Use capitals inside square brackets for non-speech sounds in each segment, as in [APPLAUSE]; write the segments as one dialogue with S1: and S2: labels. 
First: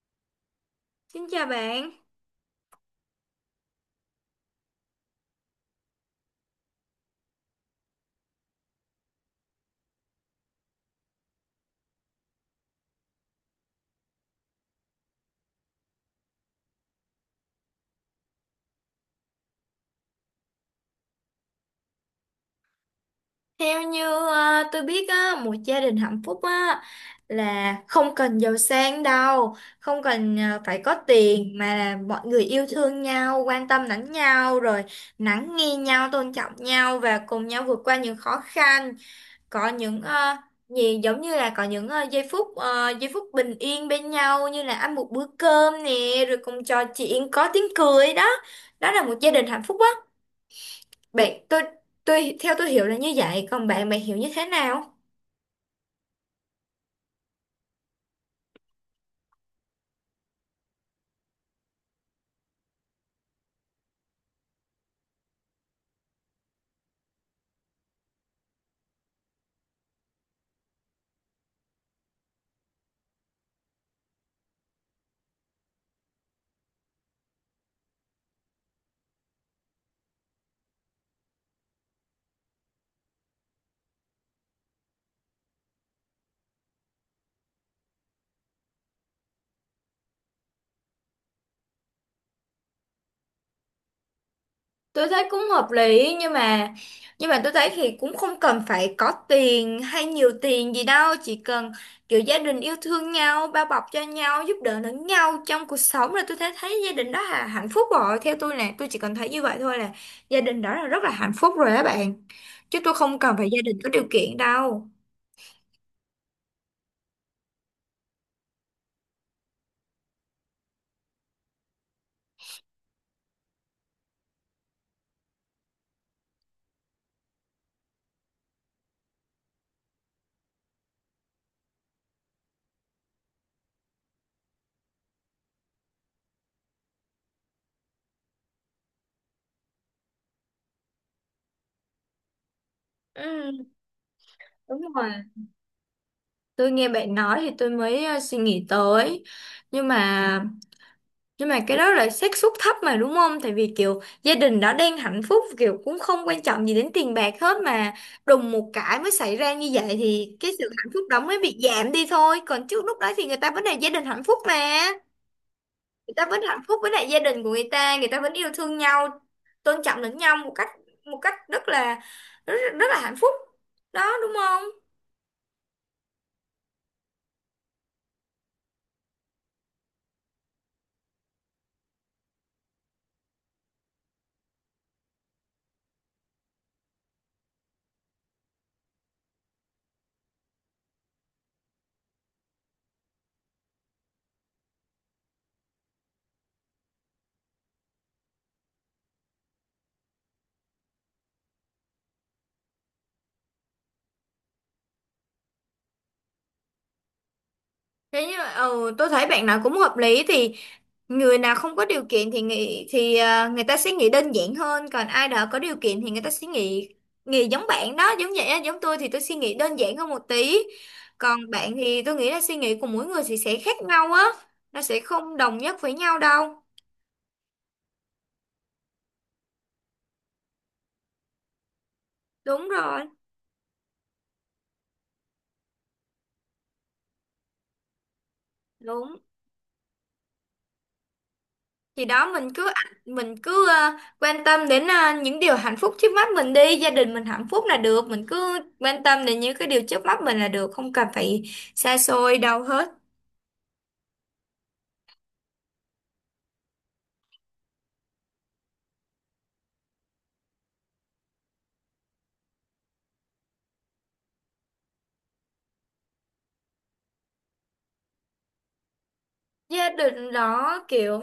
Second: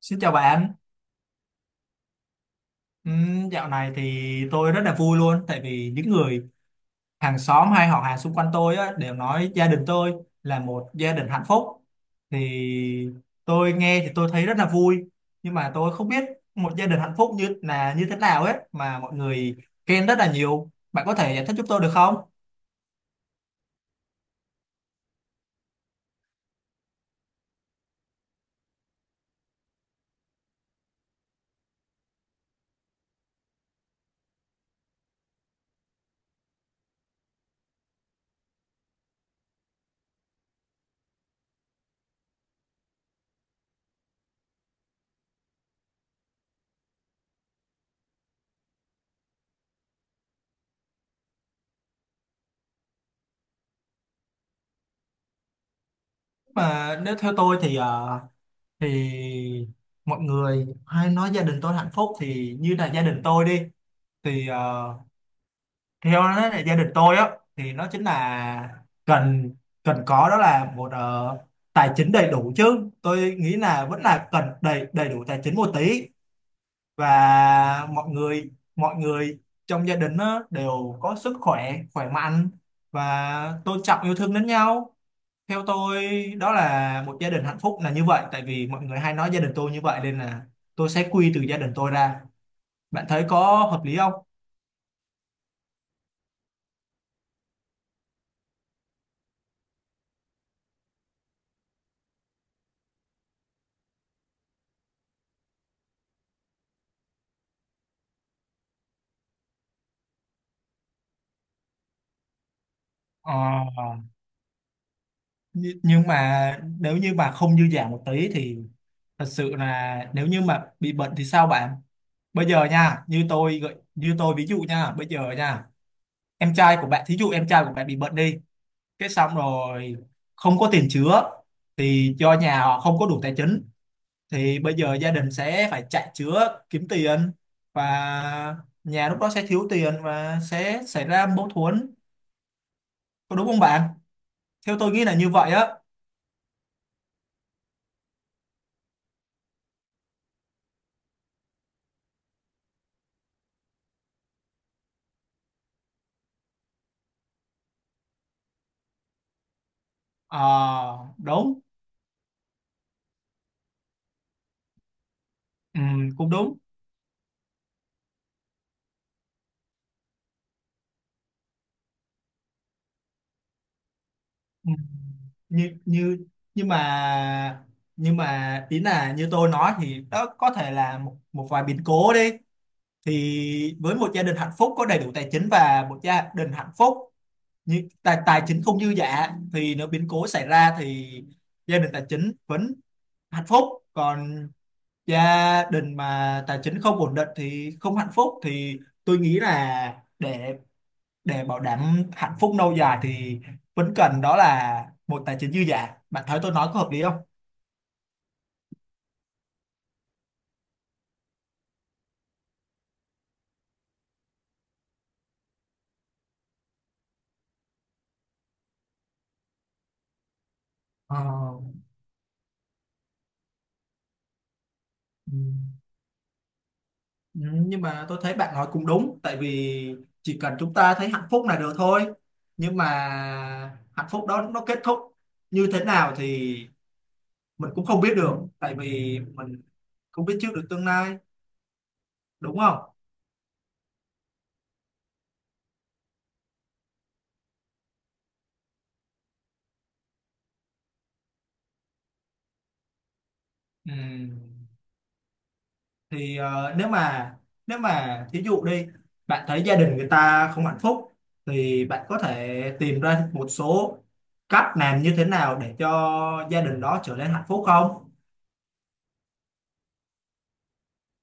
S1: Xin chào bạn.
S2: Xin chào bạn.
S1: Dạo này thì tôi rất là vui luôn, tại vì những người hàng xóm hay họ hàng xung quanh tôi á, đều nói gia đình tôi là một gia đình hạnh phúc. Thì tôi nghe thì tôi thấy rất là vui, nhưng mà tôi không biết một gia đình hạnh phúc như là như thế nào ấy mà mọi người khen rất là nhiều. Bạn có thể giải thích giúp tôi được không?
S2: Theo như tôi biết á, một gia đình hạnh phúc á là không cần giàu sang đâu, không cần phải có tiền mà là mọi người yêu thương nhau, quan tâm lẫn nhau rồi lắng nghe nhau, tôn trọng nhau và cùng nhau vượt qua những khó khăn, có những ờ, gì giống như là có những giây phút giây phút bình yên bên nhau như là ăn một bữa cơm nè, rồi cùng trò chuyện có tiếng cười đó. Đó là một gia đình hạnh phúc á. Bạn tôi theo tôi hiểu là như vậy, còn bạn bạn hiểu như thế nào?
S1: Mà nếu theo tôi thì thì mọi người hay nói gia đình tôi hạnh phúc, thì như là gia đình tôi đi, thì theo đó là gia đình tôi á, thì nó chính là cần cần có đó là một tài chính đầy đủ, chứ tôi nghĩ là vẫn là cần đầy đầy đủ tài chính một tí, và mọi người trong gia đình á, đều có sức khỏe khỏe mạnh và tôn trọng yêu thương lẫn nhau. Theo tôi đó là một gia đình hạnh phúc là như vậy, tại vì mọi người hay nói gia đình tôi như vậy, nên là tôi sẽ quy từ gia đình tôi ra. Bạn thấy có hợp lý không?
S2: Tôi thấy cũng hợp lý, nhưng mà tôi thấy thì cũng không cần phải có tiền hay nhiều tiền gì đâu, chỉ cần kiểu gia đình yêu thương nhau, bao bọc cho nhau, giúp đỡ lẫn nhau trong cuộc sống là tôi thấy thấy gia đình đó là hạnh phúc rồi. Theo tôi là tôi chỉ cần thấy như vậy thôi là gia đình đó là rất là hạnh phúc rồi á bạn, chứ tôi không
S1: Ờ,
S2: cần phải gia đình có điều kiện đâu.
S1: nhưng mà nếu như mà không dư dả một tí thì thật sự là nếu như mà bị bệnh thì sao bạn? Bây giờ nha, như tôi ví dụ nha, bây giờ nha, em trai của bạn, thí dụ em trai của bạn bị bệnh đi, cái xong rồi không có tiền chữa thì do nhà họ không có đủ tài chính, thì bây giờ gia đình sẽ phải chạy chữa kiếm tiền, và nhà lúc đó sẽ thiếu tiền và sẽ xảy ra mâu thuẫn. Có đúng không
S2: Ừ,
S1: bạn? Theo tôi
S2: đúng
S1: nghĩ
S2: rồi.
S1: là như vậy á.
S2: Tôi nghe bạn nói thì tôi mới suy nghĩ tới. Nhưng mà nhưng mà cái đó là xác suất thấp mà đúng không? Tại vì kiểu gia đình đã đang hạnh phúc, kiểu cũng không quan trọng gì đến tiền bạc hết, mà đùng một cái mới xảy ra như vậy thì cái sự hạnh
S1: Ờ,
S2: phúc đó mới bị
S1: đúng.
S2: giảm đi thôi. Còn trước lúc đó thì người ta vẫn là gia đình hạnh phúc mà.
S1: Ừ,
S2: Người ta
S1: cũng
S2: vẫn
S1: đúng.
S2: hạnh phúc với lại gia đình của người ta vẫn yêu thương nhau, tôn trọng lẫn nhau một cách rất là rất, rất là hạnh phúc. Đó, đúng không?
S1: Ừ. như như nhưng mà nhưng mà ý là như tôi nói, thì đó có thể là một vài biến cố đi, thì với một gia đình hạnh phúc có đầy đủ tài chính và một gia đình hạnh phúc như tài tài chính không dư dả, thì nếu biến cố xảy ra thì gia đình tài chính vẫn hạnh phúc, còn gia đình mà tài chính không ổn định thì không hạnh phúc, thì tôi nghĩ là để bảo đảm hạnh phúc lâu dài thì vẫn cần đó là một tài chính dư giả. Bạn thấy tôi nói có hợp lý không?
S2: Thế như mà ừ, tôi thấy bạn nào cũng hợp lý thì người nào không có điều kiện thì nghĩ thì à, người ta sẽ nghĩ đơn giản hơn, còn ai đó có điều kiện thì người ta sẽ nghĩ nghĩ giống bạn đó, giống vậy á, giống tôi thì tôi suy nghĩ đơn giản hơn một tí.
S1: Ờ.
S2: Còn bạn thì tôi nghĩ là suy nghĩ của mỗi người thì sẽ khác nhau á, nó sẽ không đồng nhất
S1: Ừ.
S2: với nhau đâu.
S1: Ừ, nhưng mà tôi thấy bạn nói cũng đúng, tại vì chỉ cần chúng ta thấy hạnh phúc là được thôi,
S2: Đúng
S1: nhưng mà
S2: rồi.
S1: hạnh phúc đó nó kết thúc như thế nào thì mình cũng không biết được, tại
S2: Đúng.
S1: vì mình không biết trước được tương lai,
S2: Thì đó, mình
S1: đúng
S2: cứ
S1: không?
S2: mình cứ quan tâm đến những điều hạnh phúc trước mắt mình đi, gia đình mình hạnh phúc là được, mình cứ quan tâm đến những cái điều trước mắt mình là được, không cần phải xa xôi đâu hết.
S1: Ừ. Thì nếu mà thí dụ đi, bạn thấy gia đình người ta không hạnh phúc thì bạn có thể tìm ra một số cách làm như thế nào để cho gia đình đó trở nên hạnh phúc không?
S2: Gia đình đó kiểu,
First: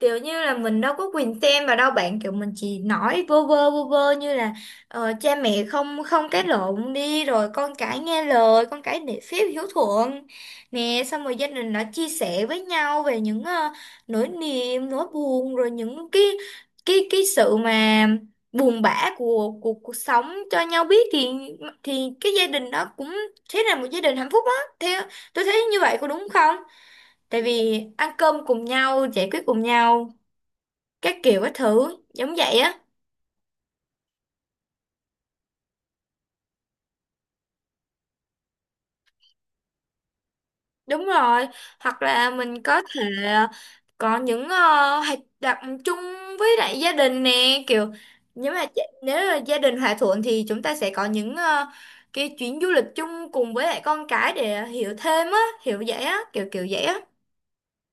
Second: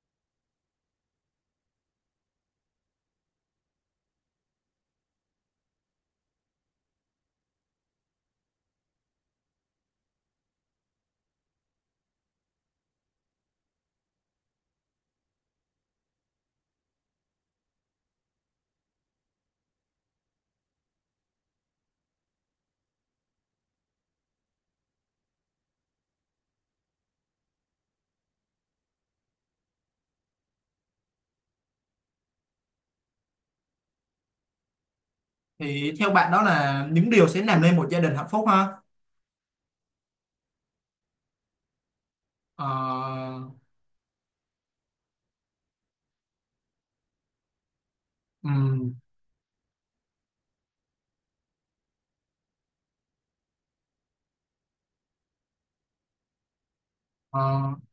S2: kiểu như là mình đâu có quyền xem vào đâu bạn, kiểu mình chỉ nói vô vơ như là cha mẹ không không cãi lộn đi, rồi con cái nghe lời, con cái nể phép hiếu thuận nè, xong rồi gia đình đã chia sẻ với nhau về những nỗi niềm nỗi buồn, rồi những cái sự mà buồn bã của cuộc sống cho nhau biết thì cái gia đình đó cũng thế là một gia đình hạnh phúc á. Theo tôi thấy như vậy có đúng không? Tại vì ăn cơm cùng nhau, giải quyết cùng nhau các kiểu các thứ giống vậy á.
S1: Thì theo bạn đó là những điều sẽ làm nên một gia đình hạnh phúc ha.
S2: Đúng rồi. Hoặc là mình
S1: Ờ,
S2: có thể có những hoạt động chung với lại gia đình nè, kiểu nếu mà
S1: ừm,
S2: nếu là gia đình hòa thuận thì chúng ta sẽ có những cái chuyến du lịch chung cùng với lại con cái để hiểu thêm á, hiểu vậy á, kiểu kiểu vậy á.
S1: Ờ,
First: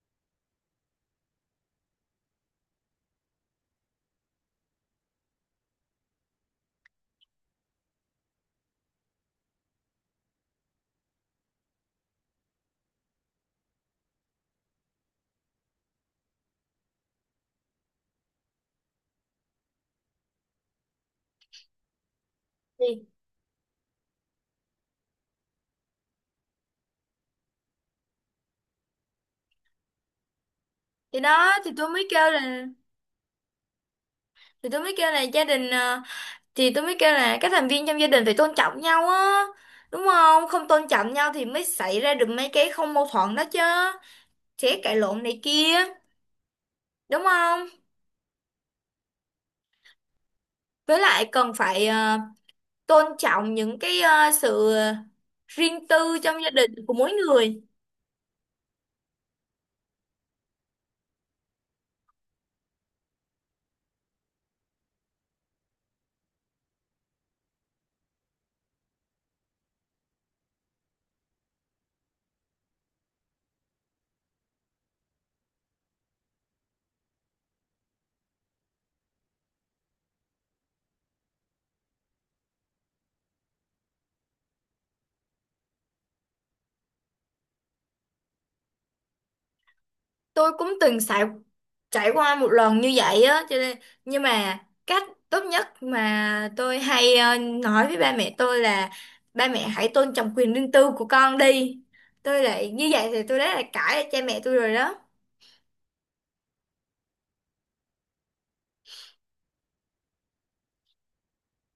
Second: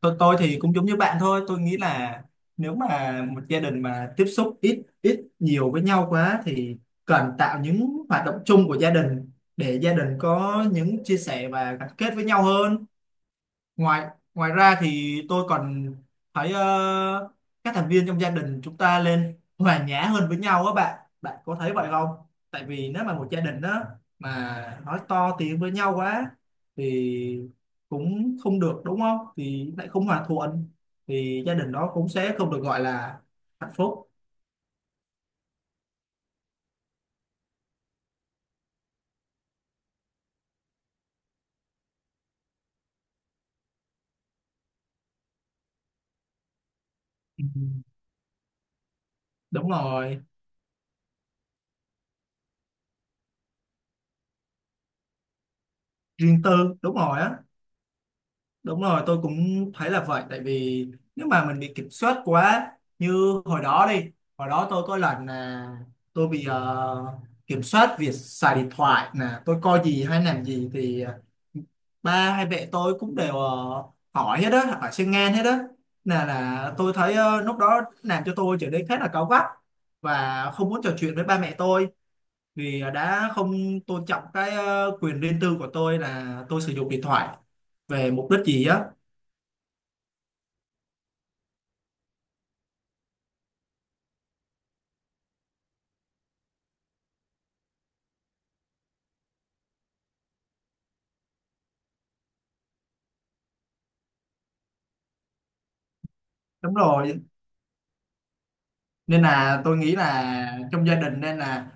S1: tôi thì cũng giống như bạn thôi, tôi nghĩ là nếu mà một gia đình mà tiếp xúc ít ít nhiều với nhau quá thì cần tạo những hoạt động chung của gia đình để gia đình có những chia sẻ và gắn kết với nhau hơn. Ngoài ngoài ra thì tôi còn thấy các thành viên trong gia đình chúng ta lên hòa nhã hơn với nhau á. Bạn bạn có thấy vậy không? Tại vì nếu
S2: Thì
S1: mà một gia đình đó mà nói to tiếng với nhau quá thì cũng không được, đúng không, thì lại không hòa thuận,
S2: thì
S1: thì
S2: đó
S1: gia
S2: thì
S1: đình
S2: tôi
S1: đó
S2: mới
S1: cũng
S2: kêu
S1: sẽ không được
S2: là,
S1: gọi là hạnh phúc.
S2: thì tôi mới kêu là gia đình thì tôi mới kêu là các thành viên trong gia đình phải tôn trọng nhau á, đúng không? Không tôn trọng nhau thì mới xảy ra được mấy cái không mâu thuẫn đó chứ, sẽ cãi lộn này kia, đúng
S1: Ừ,
S2: không?
S1: đúng rồi.
S2: Với lại cần phải tôn trọng những cái sự riêng tư trong
S1: Riêng
S2: gia đình
S1: tư.
S2: của
S1: Đúng
S2: mỗi
S1: rồi á.
S2: người.
S1: Đúng rồi, tôi cũng thấy là vậy. Tại vì nếu mà mình bị kiểm soát quá, như hồi đó đi, hồi đó tôi có lần là tôi bị kiểm soát việc xài điện thoại nè, tôi coi gì hay làm gì thì ba hay mẹ tôi cũng đều hỏi hết đó, hỏi xuyên ngang hết đó. Là tôi thấy lúc đó làm cho tôi trở nên khá là cáu gắt và không muốn trò chuyện với ba mẹ tôi, vì đã không tôn trọng cái quyền riêng tư của tôi là tôi sử dụng điện thoại về mục đích gì á.
S2: Tôi cũng từng trải trải qua một lần như vậy á, cho nên nhưng mà cách tốt nhất mà tôi hay nói với ba mẹ tôi là ba mẹ hãy tôn trọng quyền riêng tư của con đi. Tôi lại như vậy thì tôi đã là cãi cha mẹ tôi rồi đó.
S1: Đúng rồi, nên là tôi nghĩ là trong gia đình nên là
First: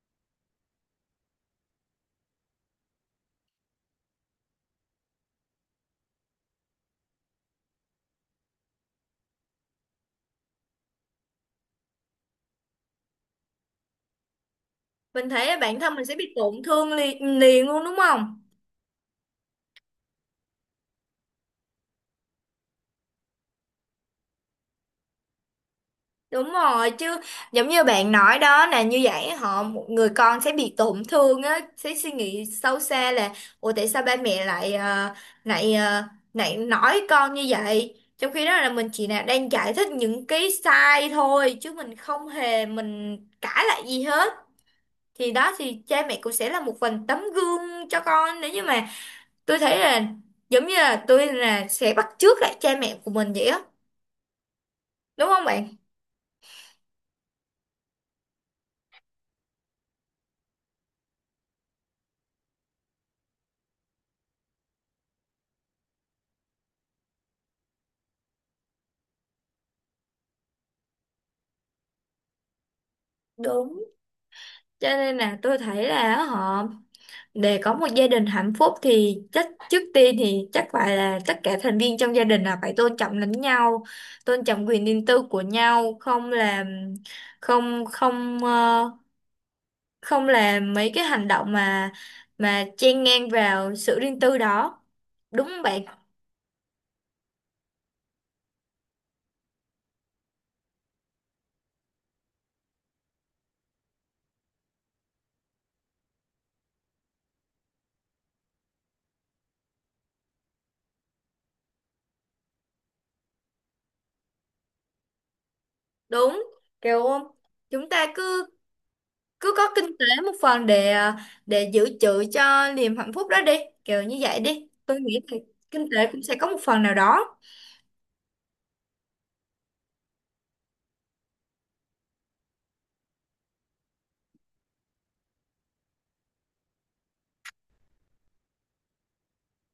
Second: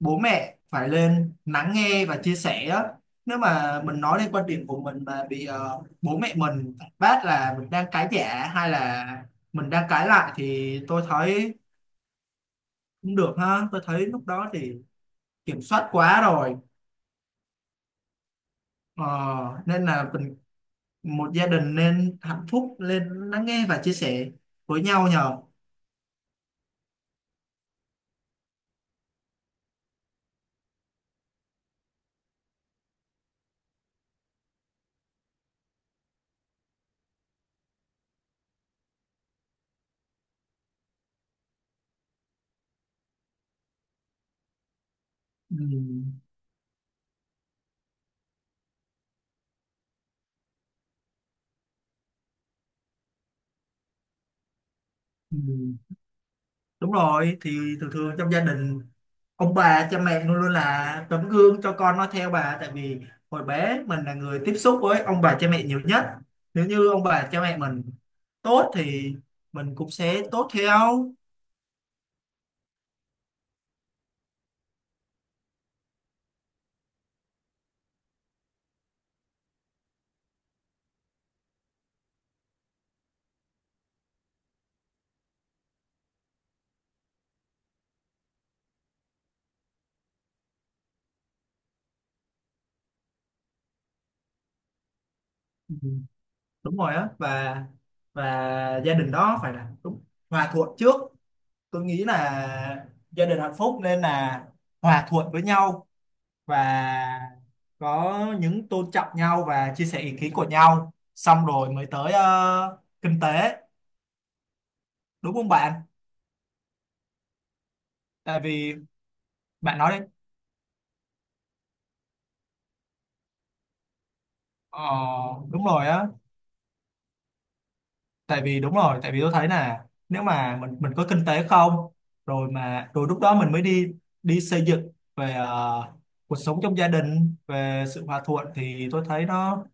S1: bố mẹ phải lên lắng nghe và chia sẻ á. Nếu mà mình nói lên quan điểm của mình mà bị bố mẹ mình phản bác là mình đang cãi giả hay là mình đang cãi lại, thì tôi thấy cũng được ha. Tôi thấy lúc đó thì
S2: Mình thấy
S1: kiểm
S2: bản
S1: soát
S2: thân mình sẽ
S1: quá
S2: bị
S1: rồi.
S2: tổn thương liền, liền luôn đúng không?
S1: Ờ, nên là mình một gia đình nên hạnh phúc lên lắng nghe và chia sẻ với nhau nhờ.
S2: Đúng rồi chứ, giống như bạn nói đó, là như vậy họ một người con sẽ bị tổn thương á, sẽ suy nghĩ sâu xa là ủa tại sao ba mẹ lại ờ, lại nói con như vậy, trong khi đó là mình chỉ là đang giải thích những cái sai thôi, chứ mình không hề mình cãi lại gì hết. Thì đó thì cha mẹ
S1: Ừ.
S2: cũng sẽ là một phần tấm gương cho con. Nếu như mà tôi thấy là giống như là tôi là sẽ bắt chước lại cha mẹ của mình vậy á, đúng
S1: Ừ.
S2: không bạn?
S1: Đúng rồi, thì thường thường trong gia đình ông bà cha mẹ luôn luôn là tấm gương cho con nó theo bà, tại vì hồi bé mình là người tiếp xúc với ông bà cha mẹ nhiều nhất. Nếu như ông bà cha mẹ mình tốt thì mình cũng sẽ tốt theo.
S2: Đúng. Cho nên là tôi thấy là họ, để có một gia đình hạnh phúc thì chắc trước tiên thì chắc phải là tất cả thành viên trong gia đình là phải tôn trọng lẫn nhau, tôn trọng quyền riêng tư của nhau, không làm không không ờ, không làm mấy cái hành động mà chen ngang vào sự riêng tư đó. Đúng không
S1: Ừ,
S2: bạn?
S1: đúng rồi á, và gia đình đó phải là đúng hòa thuận trước. Tôi nghĩ là gia đình hạnh phúc nên là hòa thuận với nhau, và có những tôn trọng nhau và chia sẻ ý kiến của nhau, xong rồi mới tới kinh tế, đúng không bạn?
S2: Đúng. Kiểu chúng ta
S1: Tại
S2: cứ
S1: vì,
S2: cứ có
S1: bạn
S2: kinh
S1: nói đi.
S2: tế một phần để để dự trữ cho niềm hạnh phúc đó đi, kiểu như vậy đi,
S1: ờ,
S2: tôi nghĩ thì
S1: đúng
S2: kinh
S1: rồi
S2: tế
S1: á.
S2: cũng sẽ có một phần nào đó.
S1: Tại vì đúng rồi, tại vì tôi thấy là nếu mà mình có kinh tế không, rồi mà rồi lúc đó mình mới đi đi xây dựng về cuộc sống trong gia đình về sự hòa thuận, thì tôi thấy nó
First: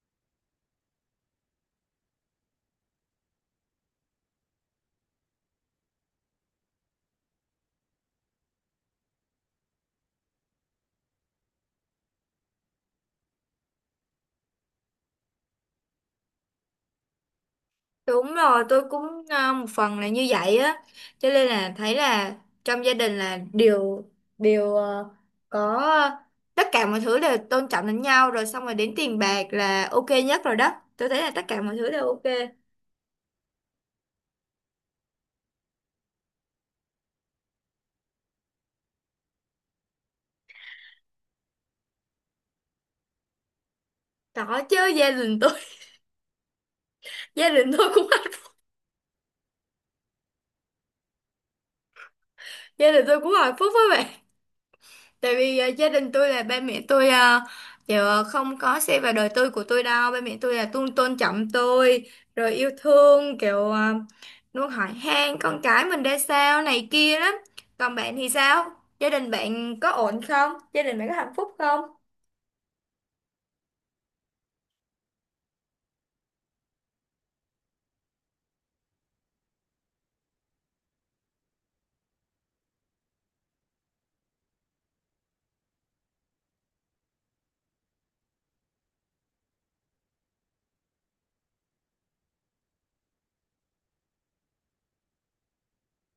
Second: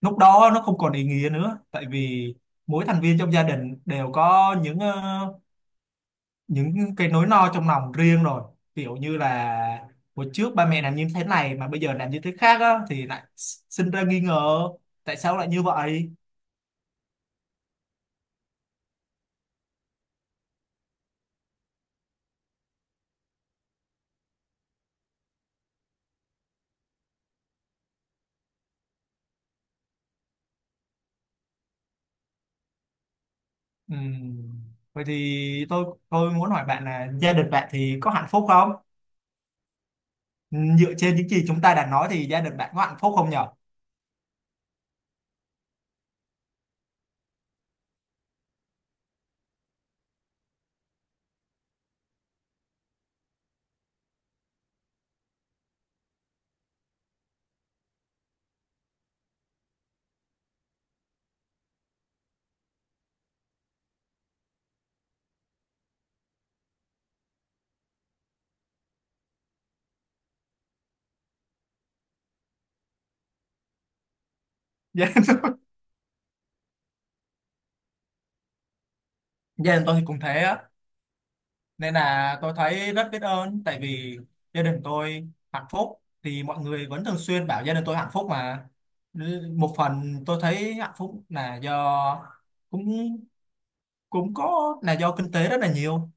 S1: lúc đó nó không còn ý nghĩa nữa, tại vì mỗi thành viên trong gia đình đều có những cái nỗi lo trong lòng riêng rồi, kiểu như là hồi trước ba mẹ làm như thế này mà bây giờ làm như thế khác á, thì lại sinh ra nghi ngờ tại sao lại như vậy.
S2: Đúng rồi, tôi cũng một phần là như vậy á, cho nên là thấy là trong gia đình là đều đều à, có à, tất cả mọi thứ đều tôn trọng lẫn nhau rồi, xong rồi đến tiền bạc là ok nhất rồi đó, tôi thấy là tất cả mọi thứ đều ok.
S1: Ừm, vậy thì tôi muốn hỏi bạn là gia đình bạn thì có hạnh phúc không? Dựa trên những gì chúng ta đã nói thì gia đình bạn có hạnh phúc không nhở? [LAUGHS]
S2: Có chứ, gia đình tôi [LAUGHS] gia đình tôi [LAUGHS] gia đình tôi cũng hạnh phúc với bạn. Tại vì gia đình tôi là ba mẹ tôi kiểu không có xe vào đời tôi của tôi đâu. Ba mẹ tôi là tôn tôn trọng tôi, rồi yêu thương kiểu luôn hỏi han con cái mình ra sao này kia lắm. Còn bạn thì sao? Gia đình bạn có ổn không? Gia đình bạn có hạnh phúc không?
S1: Gia đình tôi thì cũng thế á, nên là tôi thấy rất biết ơn, tại vì gia đình tôi hạnh phúc thì mọi người vẫn thường xuyên bảo gia đình tôi hạnh phúc mà. Một phần tôi thấy hạnh phúc là do cũng cũng có là do kinh tế rất là nhiều,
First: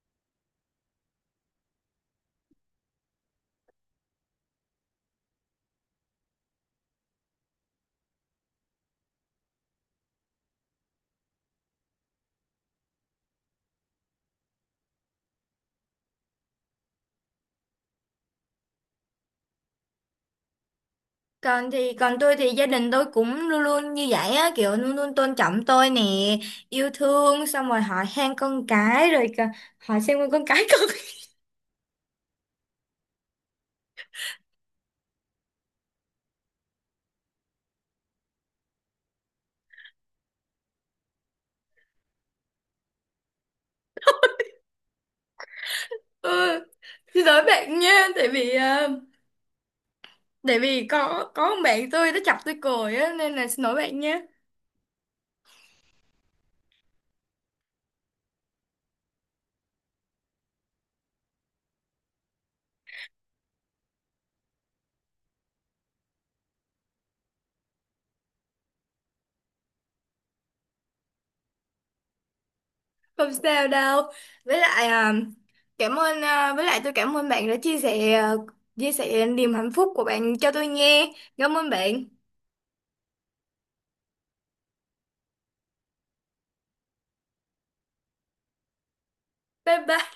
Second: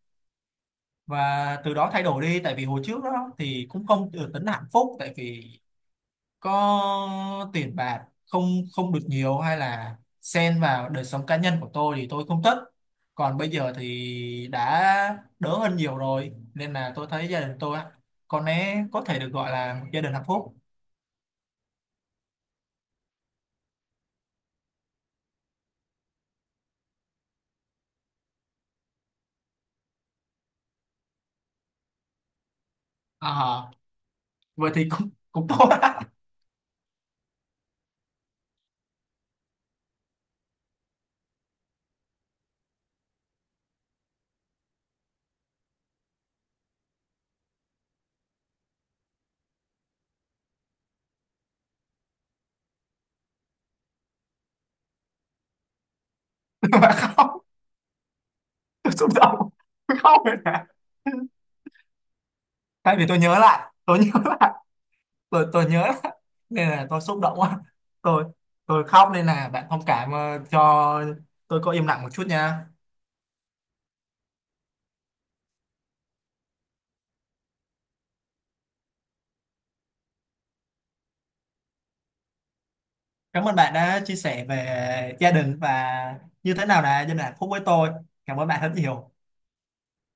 S1: và từ đó thay đổi đi. Tại vì hồi trước đó thì cũng không được tính là hạnh phúc, tại vì có tiền bạc không, không được nhiều, hay là xen vào đời sống cá nhân của tôi thì tôi không thích. Còn bây giờ thì đã đỡ hơn nhiều rồi, nên là tôi thấy gia đình tôi á, có lẽ có thể được gọi là một gia đình hạnh phúc.
S2: Còn tôi thì gia đình tôi cũng luôn luôn như vậy á, kiểu luôn luôn tôn trọng tôi nè, yêu thương xong rồi hỏi han con cái rồi hỏi xem con cái con. [LAUGHS]
S1: À, vậy thì cũng cũng tốt á.
S2: Ừ, xin lỗi bạn nha, tại vì tại vì có một bạn tôi nó chọc tôi cười á nên là xin lỗi bạn nhé.
S1: [LAUGHS] Mà không, tôi xúc động, không rồi nè, tại vì tôi nhớ lại tôi nhớ lại tôi nhớ lại nên là tôi xúc động quá. Tôi tôi khóc, nên là bạn thông cảm cho tôi có im lặng một chút nha.
S2: Không sao đâu. Với lại với lại tôi cảm ơn bạn đã chia sẻ chia sẻ niềm hạnh phúc của bạn cho tôi nghe. Cảm ơn bạn.
S1: Cảm ơn bạn đã chia sẻ về gia đình và như thế nào là gia đình hạnh phúc với tôi. Cảm ơn bạn rất nhiều.
S2: Bye bye.